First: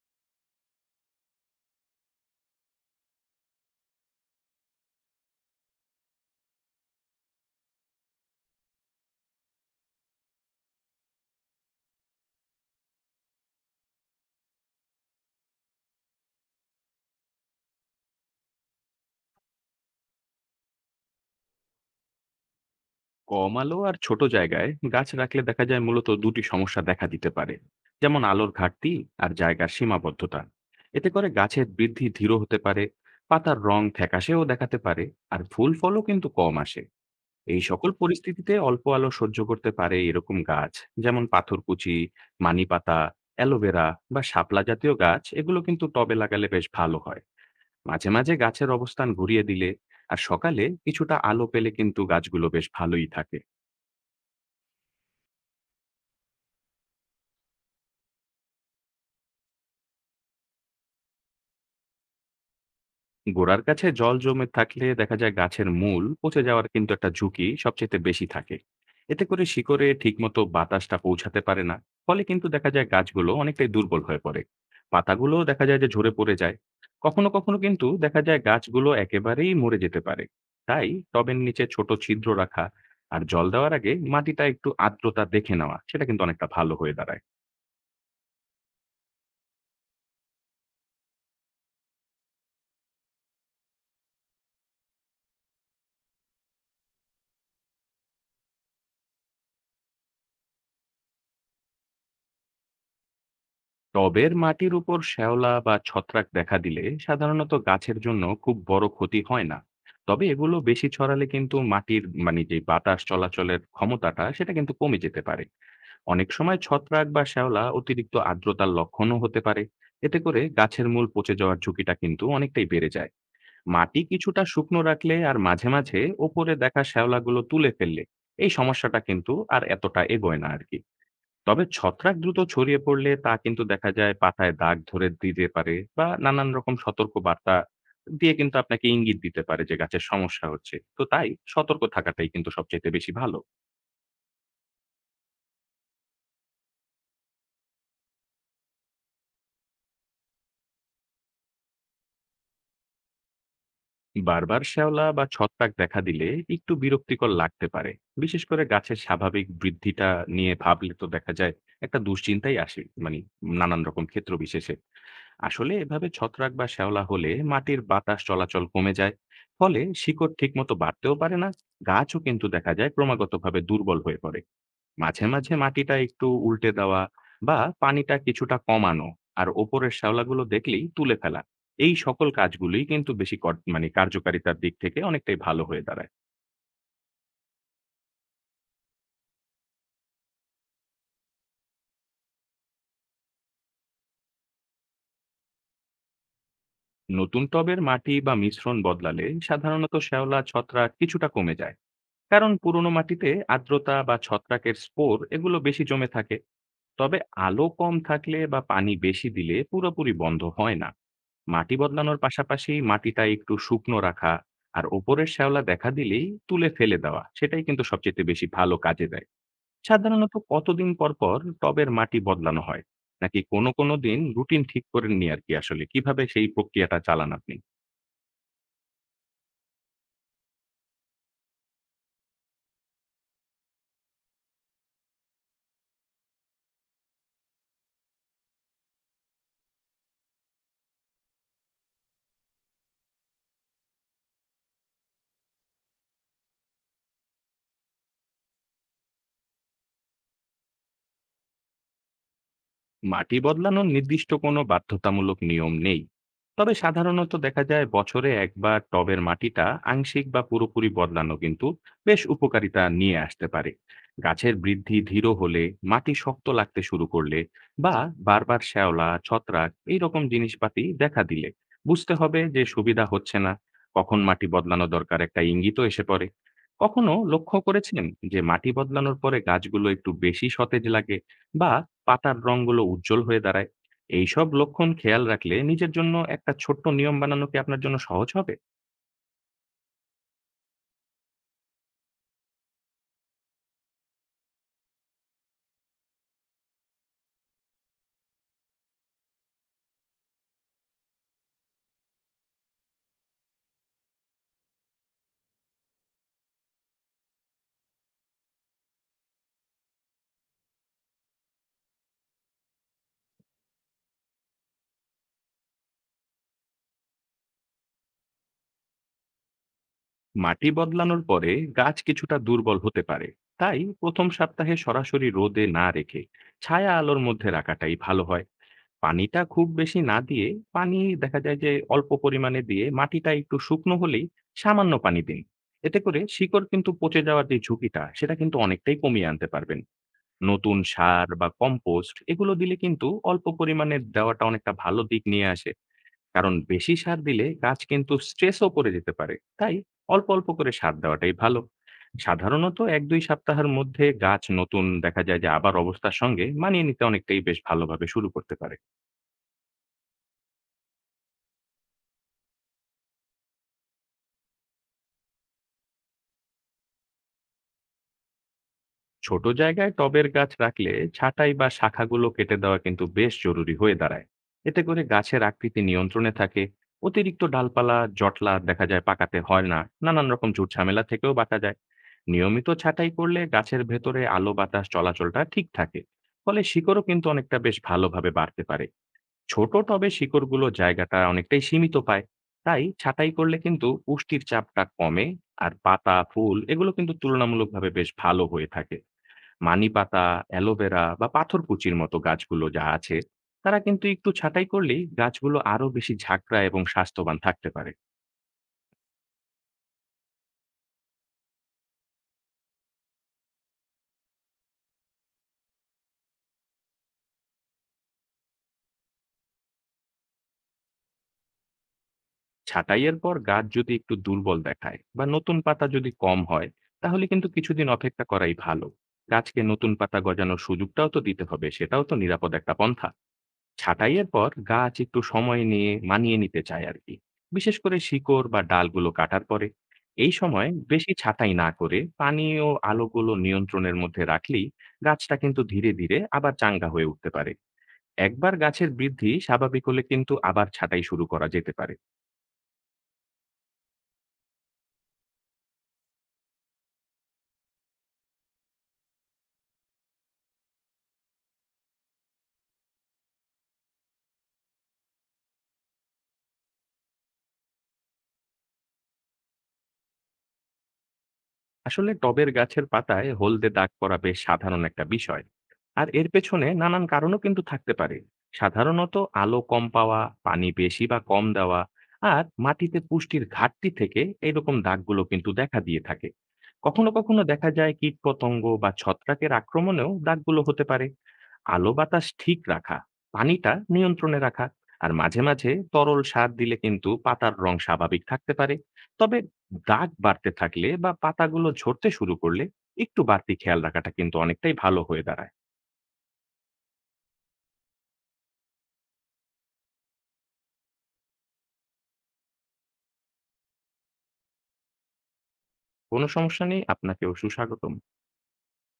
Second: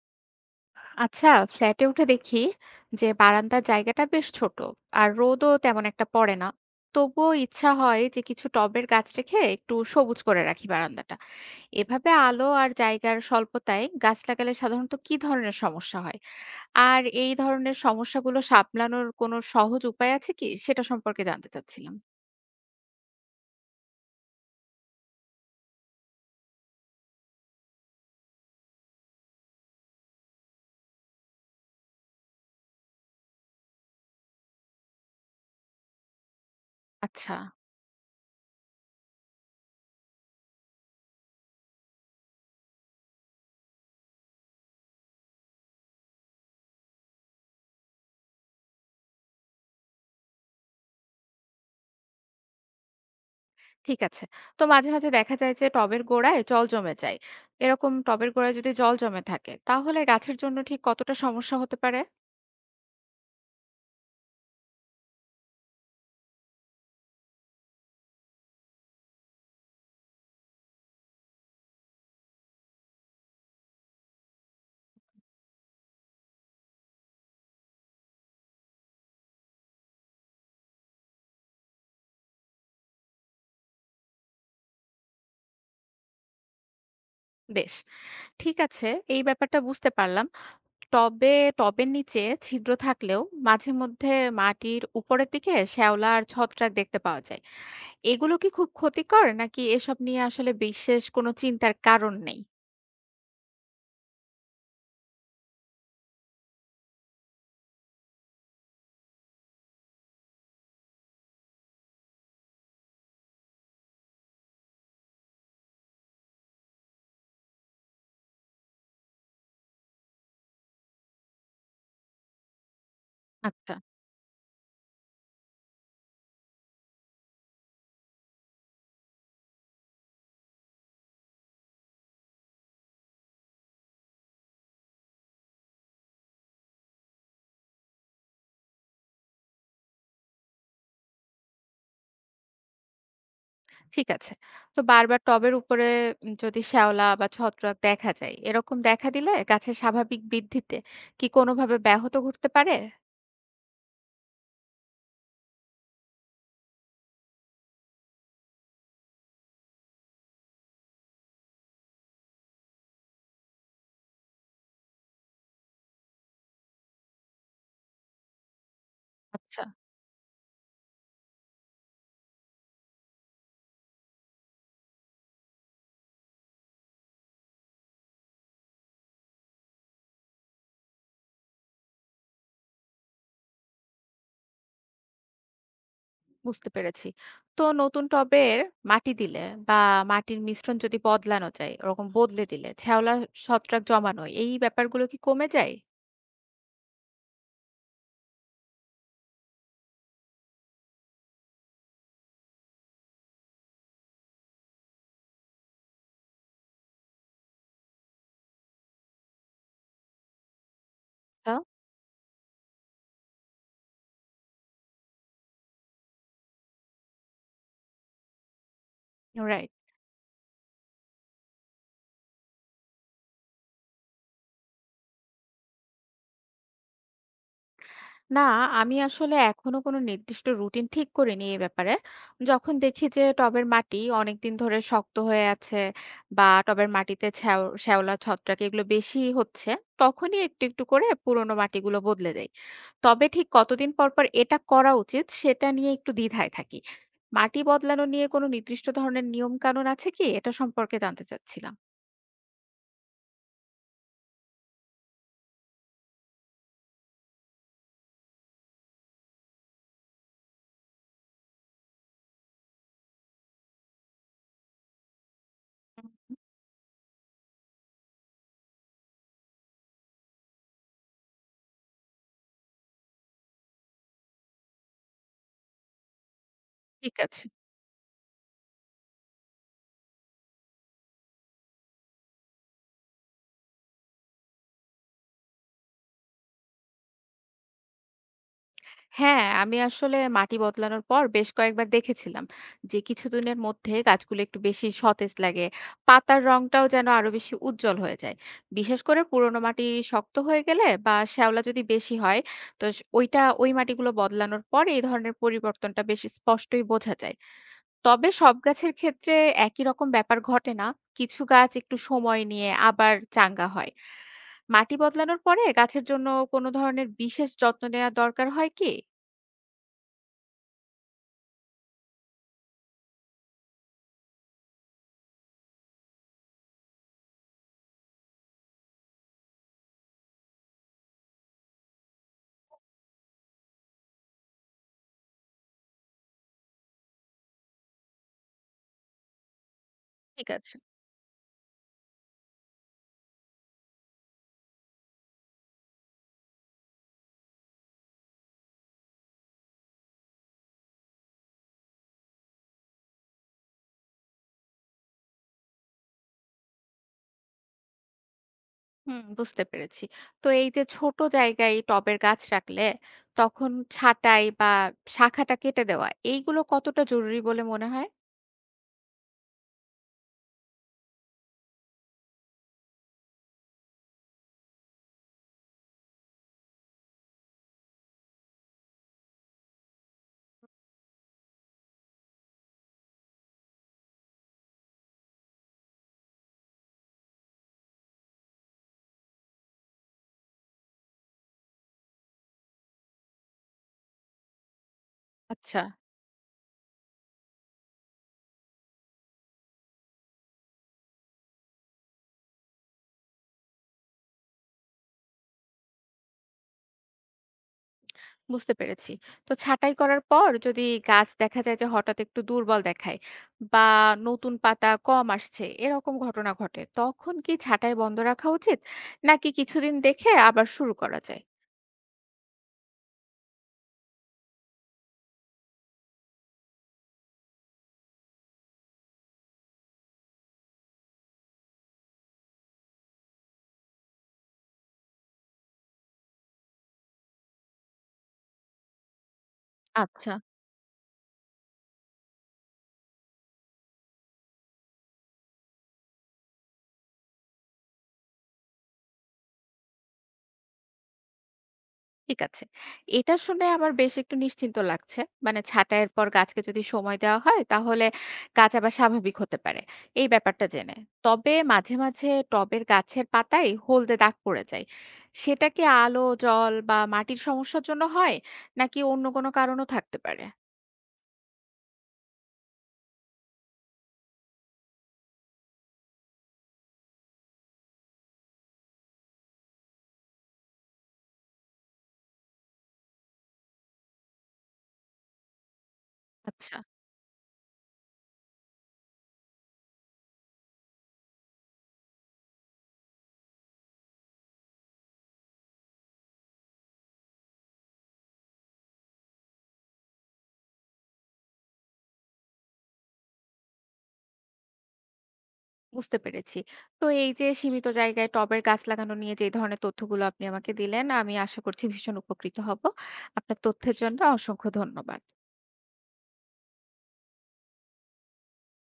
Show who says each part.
Speaker 1: আচ্ছা, ফ্ল্যাটে উঠে দেখি যে বারান্দার জায়গাটা বেশ ছোট, আর রোদও তেমন একটা পড়ে না। তবুও ইচ্ছা হয় যে কিছু টবের গাছ রেখে একটু সবুজ করে রাখি বারান্দাটা। এভাবে আলো আর জায়গার স্বল্পতায় গাছ লাগালে সাধারণত কি ধরনের সমস্যা হয়, আর এই ধরনের সমস্যাগুলো সামলানোর কোনো সহজ উপায় আছে কি সেটা সম্পর্কে জানতে চাচ্ছিলাম।
Speaker 2: কম আলো আর ছোট জায়গায় গাছ রাখলে দেখা যায় মূলত দুটি সমস্যা দেখা দিতে পারে। যেমন আলোর ঘাটতি আর জায়গার সীমাবদ্ধতা। এতে করে গাছের বৃদ্ধি ধীর হতে পারে, পাতার রং ফ্যাকাশেও দেখাতে পারে, আর ফুল ফলও কিন্তু কম আসে।
Speaker 1: আচ্ছা,
Speaker 2: এই সকল পরিস্থিতিতে অল্প আলো সহ্য করতে পারে এরকম গাছ, যেমন পাথরকুচি, মানি পাতা, অ্যালোভেরা বা শাপলা জাতীয় গাছ, এগুলো কিন্তু টবে লাগালে বেশ ভালো হয়। মাঝে মাঝে গাছের অবস্থান ঘুরিয়ে দিলে আর সকালে কিছুটা আলো পেলে কিন্তু গাছগুলো বেশ ভালোই থাকে।
Speaker 1: ঠিক আছে। তো মাঝে, মাঝে দেখা যায় যে টবের গোড়ায় জল জমে যায়। এরকম টবের গোড়ায় যদি জল জমে থাকে তাহলে গাছের জন্য ঠিক কতটা সমস্যা হতে পারে?
Speaker 2: গোড়ার কাছে জল জমে থাকলে দেখা যায় গাছের মূল পচে যাওয়ার কিন্তু একটা ঝুঁকি সবচেয়ে বেশি থাকে। এতে করে শিকড়ে ঠিকমতো বাতাসটা পৌঁছাতে পারে না, ফলে কিন্তু দেখা যায় গাছগুলো অনেকটাই দুর্বল হয়ে পড়ে, পাতাগুলো দেখা যায় যে ঝরে পড়ে যায়। কখনো কখনো কিন্তু দেখা যায় গাছগুলো একেবারেই মরে যেতে পারে। তাই টবের নিচে ছোট ছিদ্র রাখা আর জল দেওয়ার আগে মাটিটা একটু আর্দ্রতা দেখে নেওয়া, সেটা কিন্তু অনেকটা ভালো হয়ে দাঁড়ায়।
Speaker 1: বেশ, ঠিক আছে। এই ব্যাপারটা বুঝতে পারলাম। টবে টবের নিচে ছিদ্র থাকলেও মাঝে মধ্যে মাটির উপরের দিকে শ্যাওলা আর ছত্রাক দেখতে পাওয়া যায়। এগুলো কি খুব ক্ষতিকর, নাকি এসব নিয়ে আসলে বিশেষ কোনো চিন্তার কারণ নেই?
Speaker 2: টবের মাটির উপর শ্যাওলা বা ছত্রাক দেখা দিলে সাধারণত গাছের জন্য খুব বড় ক্ষতি হয় না। তবে এগুলো বেশি ছড়ালে কিন্তু মাটির মানে যে বাতাস চলাচলের ক্ষমতাটা সেটা কিন্তু কমে যেতে পারে। অনেক সময় ছত্রাক বা শ্যাওলা অতিরিক্ত আর্দ্রতার লক্ষণও হতে পারে। এতে করে গাছের মূল পচে যাওয়ার ঝুঁকিটা কিন্তু অনেকটাই বেড়ে যায়।
Speaker 1: আচ্ছা।
Speaker 2: মাটি কিছুটা শুকনো রাখলে আর মাঝে মাঝে ওপরে দেখা শ্যাওলাগুলো তুলে ফেললে এই সমস্যাটা কিন্তু আর এতটা এগোয় না আর কি। তবে ছত্রাক দ্রুত ছড়িয়ে পড়লে তা কিন্তু দেখা যায় পাতায় দাগ ধরে দিতে পারে, বা নানান রকম সতর্ক বার্তা দিয়ে কিন্তু আপনাকে ইঙ্গিত দিতে পারে যে গাছের সমস্যা হচ্ছে। তো তাই সতর্ক থাকাটাই কিন্তু সবচাইতে বেশি ভালো।
Speaker 1: ঠিক আছে। তো বারবার টবের উপরে যদি শ্যাওলা বা ছত্রাক দেখা যায়, এরকম দেখা দিলে গাছের স্বাভাবিক বৃদ্ধিতে কি কোনোভাবে ব্যাহত ঘটতে পারে?
Speaker 2: বারবার শ্যাওলা বা ছত্রাক দেখা দিলে একটু বিরক্তিকর লাগতে পারে। বিশেষ করে গাছের স্বাভাবিক বৃদ্ধিটা নিয়ে ভাবলে তো দেখা যায় একটা দুশ্চিন্তাই আসে, মানে নানান রকম ক্ষেত্র বিশেষে। আসলে এভাবে ছত্রাক বা শ্যাওলা হলে মাটির বাতাস চলাচল কমে যায়,
Speaker 1: আচ্ছা,
Speaker 2: ফলে শিকড় ঠিকমতো বাড়তেও পারে না, গাছও কিন্তু দেখা যায় ক্রমাগতভাবে দুর্বল হয়ে পড়ে। মাঝে মাঝে মাটিটা একটু উল্টে দেওয়া, বা পানিটা কিছুটা কমানো, আর ওপরের শ্যাওলাগুলো দেখলেই তুলে ফেলা, এই সকল কাজগুলোই কিন্তু মানে কার্যকারিতার দিক থেকে অনেকটাই ভালো হয়ে দাঁড়ায়।
Speaker 1: বুঝতে পেরেছি। তো নতুন টবের মাটি দিলে বা মাটির মিশ্রণ যদি বদলানো যায়, ওরকম বদলে দিলে শ্যাওলা, ছত্রাক জমানো এই ব্যাপারগুলো কি কমে যায়?
Speaker 2: নতুন টবের মাটি বা মিশ্রণ বদলালে সাধারণত শ্যাওলা ছত্রাক কিছুটা কমে যায়। কারণ পুরনো মাটিতে আর্দ্রতা বা ছত্রাকের স্পোর এগুলো বেশি জমে থাকে। তবে আলো কম থাকলে বা পানি বেশি দিলে পুরোপুরি বন্ধ হয় না।
Speaker 1: আচ্ছা।
Speaker 2: মাটি বদলানোর পাশাপাশি মাটিটা একটু শুকনো রাখা আর ওপরের শ্যাওলা দেখা দিলেই তুলে ফেলে দেওয়া, সেটাই কিন্তু সবচেয়ে বেশি ভালো কাজে দেয়।
Speaker 1: রাইট।
Speaker 2: সাধারণত কতদিন পর পর টবের মাটি বদলানো হয়, নাকি কোনো কোনো দিন রুটিন ঠিক করে নিয়ে আর কি, আসলে কিভাবে সেই প্রক্রিয়াটা চালান আপনি?
Speaker 1: না, আমি আসলে এখনো কোনো নির্দিষ্ট রুটিন ঠিক করিনি এ ব্যাপারে। যখন দেখি যে টবের মাটি অনেকদিন ধরে শক্ত হয়ে আছে বা টবের মাটিতে শ্যাওলা, ছত্রাক এগুলো বেশি হচ্ছে, তখনই একটু, একটু করে পুরোনো মাটিগুলো বদলে দেই। তবে ঠিক কতদিন পর, পর এটা করা উচিত সেটা নিয়ে একটু দ্বিধায় থাকি। মাটি বদলানো নিয়ে কোনো নির্দিষ্ট ধরনের নিয়ম কানুন আছে কি? এটা সম্পর্কে জানতে চাচ্ছিলাম।
Speaker 2: মাটি বদলানোর নির্দিষ্ট কোনো বাধ্যতামূলক নিয়ম নেই। তবে সাধারণত দেখা যায় বছরে একবার টবের মাটিটা আংশিক বা পুরোপুরি বদলানো কিন্তু বেশ উপকারিতা নিয়ে আসতে পারে। গাছের বৃদ্ধি ধীর হলে,
Speaker 1: হুম,
Speaker 2: মাটি শক্ত লাগতে শুরু করলে, বা বারবার শ্যাওলা ছত্রাক এই রকম জিনিসপাতি দেখা দিলে বুঝতে হবে যে সুবিধা হচ্ছে না, কখন মাটি বদলানো দরকার একটা ইঙ্গিতও এসে পড়ে। কখনো
Speaker 1: ঠিক আছে।
Speaker 2: লক্ষ্য করেছেন যে মাটি বদলানোর পরে গাছগুলো একটু বেশি সতেজ লাগে বা পাতার রঙগুলো উজ্জ্বল হয়ে দাঁড়ায়। এইসব লক্ষণ খেয়াল রাখলে নিজের জন্য একটা ছোট্ট নিয়ম বানানো কি আপনার জন্য সহজ হবে?
Speaker 1: হ্যাঁ, আমি আসলে মাটি বদলানোর পর বেশ কয়েকবার দেখেছিলাম যে কিছুদিনের মধ্যে গাছগুলো একটু বেশি সতেজ লাগে। পাতার রংটাও যেন আরো বেশি উজ্জ্বল হয়ে যায়। বিশেষ করে পুরোনো মাটি শক্ত হয়ে গেলে বা শ্যাওলা যদি বেশি হয়, তো স ওইটা ওই মাটিগুলো বদলানোর পরে এই ধরনের পরিবর্তনটা বেশ স্পষ্টই বোঝা যায়। তবে সব গাছের ক্ষেত্রে একই রকম ব্যাপার ঘটে না। কিছু গাছ একটু সময় নিয়ে আবার চাঙ্গা হয়। মাটি বদলানোর পরে গাছের জন্য কোনো ধরনের বিশেষ যত্ন নেয়া দরকার হয় কি?
Speaker 2: মাটি বদলানোর পরে গাছ কিছুটা দুর্বল হতে পারে। তাই ১ম সপ্তাহে সরাসরি রোদে না রেখে ছায়া আলোর মধ্যে রাখাটাই ভালো হয়। পানিটা খুব বেশি না দিয়ে, পানি দেখা যায় যে অল্প পরিমাণে দিয়ে মাটিটা একটু শুকনো হলেই সামান্য পানি দিন। এতে করে শিকড় কিন্তু পচে যাওয়ার যে ঝুঁকিটা সেটা কিন্তু অনেকটাই কমিয়ে আনতে পারবেন।
Speaker 1: ঠিক আছে।
Speaker 2: নতুন সার বা কম্পোস্ট এগুলো দিলে কিন্তু অল্প পরিমাণে দেওয়াটা অনেকটা ভালো দিক নিয়ে আসে। কারণ বেশি সার দিলে গাছ কিন্তু স্ট্রেসও পড়ে যেতে পারে। তাই অল্প, অল্প করে সার দেওয়াটাই ভালো। সাধারণত ১-২ সপ্তাহের মধ্যে গাছ নতুন দেখা যায় যে আবার অবস্থার সঙ্গে মানিয়ে নিতে অনেকটাই বেশ ভালোভাবে শুরু করতে পারে।
Speaker 1: হুম, বুঝতে পেরেছি। তো এই যে ছোট জায়গায় টবের গাছ রাখলে তখন ছাঁটাই বা শাখাটা কেটে দেওয়া এইগুলো কতটা জরুরি বলে মনে হয়?
Speaker 2: ছোট জায়গায় টবের গাছ রাখলে ছাঁটাই বা শাখাগুলো কেটে দেওয়া কিন্তু বেশ জরুরি হয়ে দাঁড়ায়। এতে করে গাছের আকৃতি নিয়ন্ত্রণে থাকে, অতিরিক্ত ডালপালা জটলা দেখা যায় পাকাতে হয় না, নানান রকম ঝুট ঝামেলা থেকেও বাঁচা যায়। নিয়মিত ছাঁটাই করলে গাছের ভেতরে আলো বাতাস চলাচলটা ঠিক থাকে, ফলে শিকড়ও কিন্তু অনেকটা বেশ ভালোভাবে বাড়তে পারে। ছোট টবে শিকড়গুলো জায়গাটা অনেকটাই সীমিত পায়, তাই ছাঁটাই করলে কিন্তু পুষ্টির চাপটা কমে, আর
Speaker 1: আচ্ছা,
Speaker 2: পাতা ফুল এগুলো কিন্তু তুলনামূলকভাবে বেশ ভালো হয়ে থাকে। মানিপাতা, অ্যালোভেরা বা পাথরকুচির মতো গাছগুলো যা আছে, তারা কিন্তু একটু ছাঁটাই করলেই গাছগুলো আরো বেশি ঝাঁকড়া এবং স্বাস্থ্যবান থাকতে পারে।
Speaker 1: বুঝতে পেরেছি। তো ছাঁটাই করার পর যদি গাছ দেখা যায় যে হঠাৎ একটু দুর্বল দেখায় বা নতুন পাতা কম আসছে এরকম ঘটনা ঘটে, তখন কি ছাঁটাই বন্ধ রাখা উচিত? নাকি কিছুদিন দেখে আবার শুরু করা যায়?
Speaker 2: ছাঁটাইয়ের পর গাছ যদি একটু দুর্বল দেখায় বা নতুন পাতা যদি কম হয়, তাহলে কিন্তু কিছুদিন অপেক্ষা করাই ভালো। গাছকে নতুন পাতা গজানোর সুযোগটাও তো দিতে হবে, সেটাও তো নিরাপদ একটা পন্থা। ছাঁটাইয়ের পর গাছ একটু সময় নিয়ে মানিয়ে নিতে চায় আর কি, বিশেষ করে শিকড় বা ডালগুলো কাটার পরে। এই
Speaker 1: আচ্ছা,
Speaker 2: সময় বেশি ছাঁটাই না করে পানি ও আলোগুলো নিয়ন্ত্রণের মধ্যে রাখলেই গাছটা কিন্তু ধীরে ধীরে আবার চাঙ্গা হয়ে উঠতে পারে। একবার গাছের বৃদ্ধি স্বাভাবিক হলে কিন্তু আবার ছাঁটাই শুরু করা যেতে পারে।
Speaker 1: ঠিক আছে। এটা শুনে আমার বেশ একটু নিশ্চিন্ত লাগছে। মানে ছাঁটাইয়ের পর গাছকে যদি সময় দেওয়া হয় তাহলে গাছ আবার স্বাভাবিক হতে পারে, এই ব্যাপারটা জেনে। তবে মাঝে, মাঝে টবের গাছের পাতায় হলদে দাগ পড়ে যায়। সেটা কি আলো, জল বা মাটির সমস্যার জন্য হয়? নাকি অন্য কোনো কারণও থাকতে পারে?
Speaker 2: আসলে টবের গাছের পাতায় হলদে দাগ পড়া বেশ সাধারণ একটা বিষয়, আর এর পেছনে নানান কারণও কিন্তু থাকতে পারে। সাধারণত আলো কম পাওয়া, পানি বেশি বা কম দেওয়া, আর মাটিতে পুষ্টির ঘাটতি থেকে এইরকম দাগগুলো কিন্তু দেখা দিয়ে থাকে।
Speaker 1: আচ্ছা,
Speaker 2: কখনো কখনো দেখা যায় কীটপতঙ্গ বা ছত্রাকের আক্রমণেও দাগগুলো হতে পারে। আলো বাতাস ঠিক রাখা, পানিটা নিয়ন্ত্রণে রাখা, আর মাঝে মাঝে তরল সার দিলে কিন্তু পাতার রং স্বাভাবিক থাকতে পারে। তবে দাগ বাড়তে থাকলে বা পাতাগুলো ঝরতে শুরু করলে একটু বাড়তি খেয়াল রাখাটা কিন্তু অনেকটাই ভালো হয়ে দাঁড়ায়।
Speaker 1: বুঝতে পেরেছি। তো এই যে সীমিত জায়গায় টবের গাছ লাগানো নিয়ে যে ধরনের তথ্যগুলো আপনি আমাকে দিলেন, আমি আশা করছি ভীষণ উপকৃত হব। আপনার তথ্যের জন্য অসংখ্য ধন্যবাদ।
Speaker 2: কোনো সমস্যা নেই, আপনাকেও সুস্বাগতম।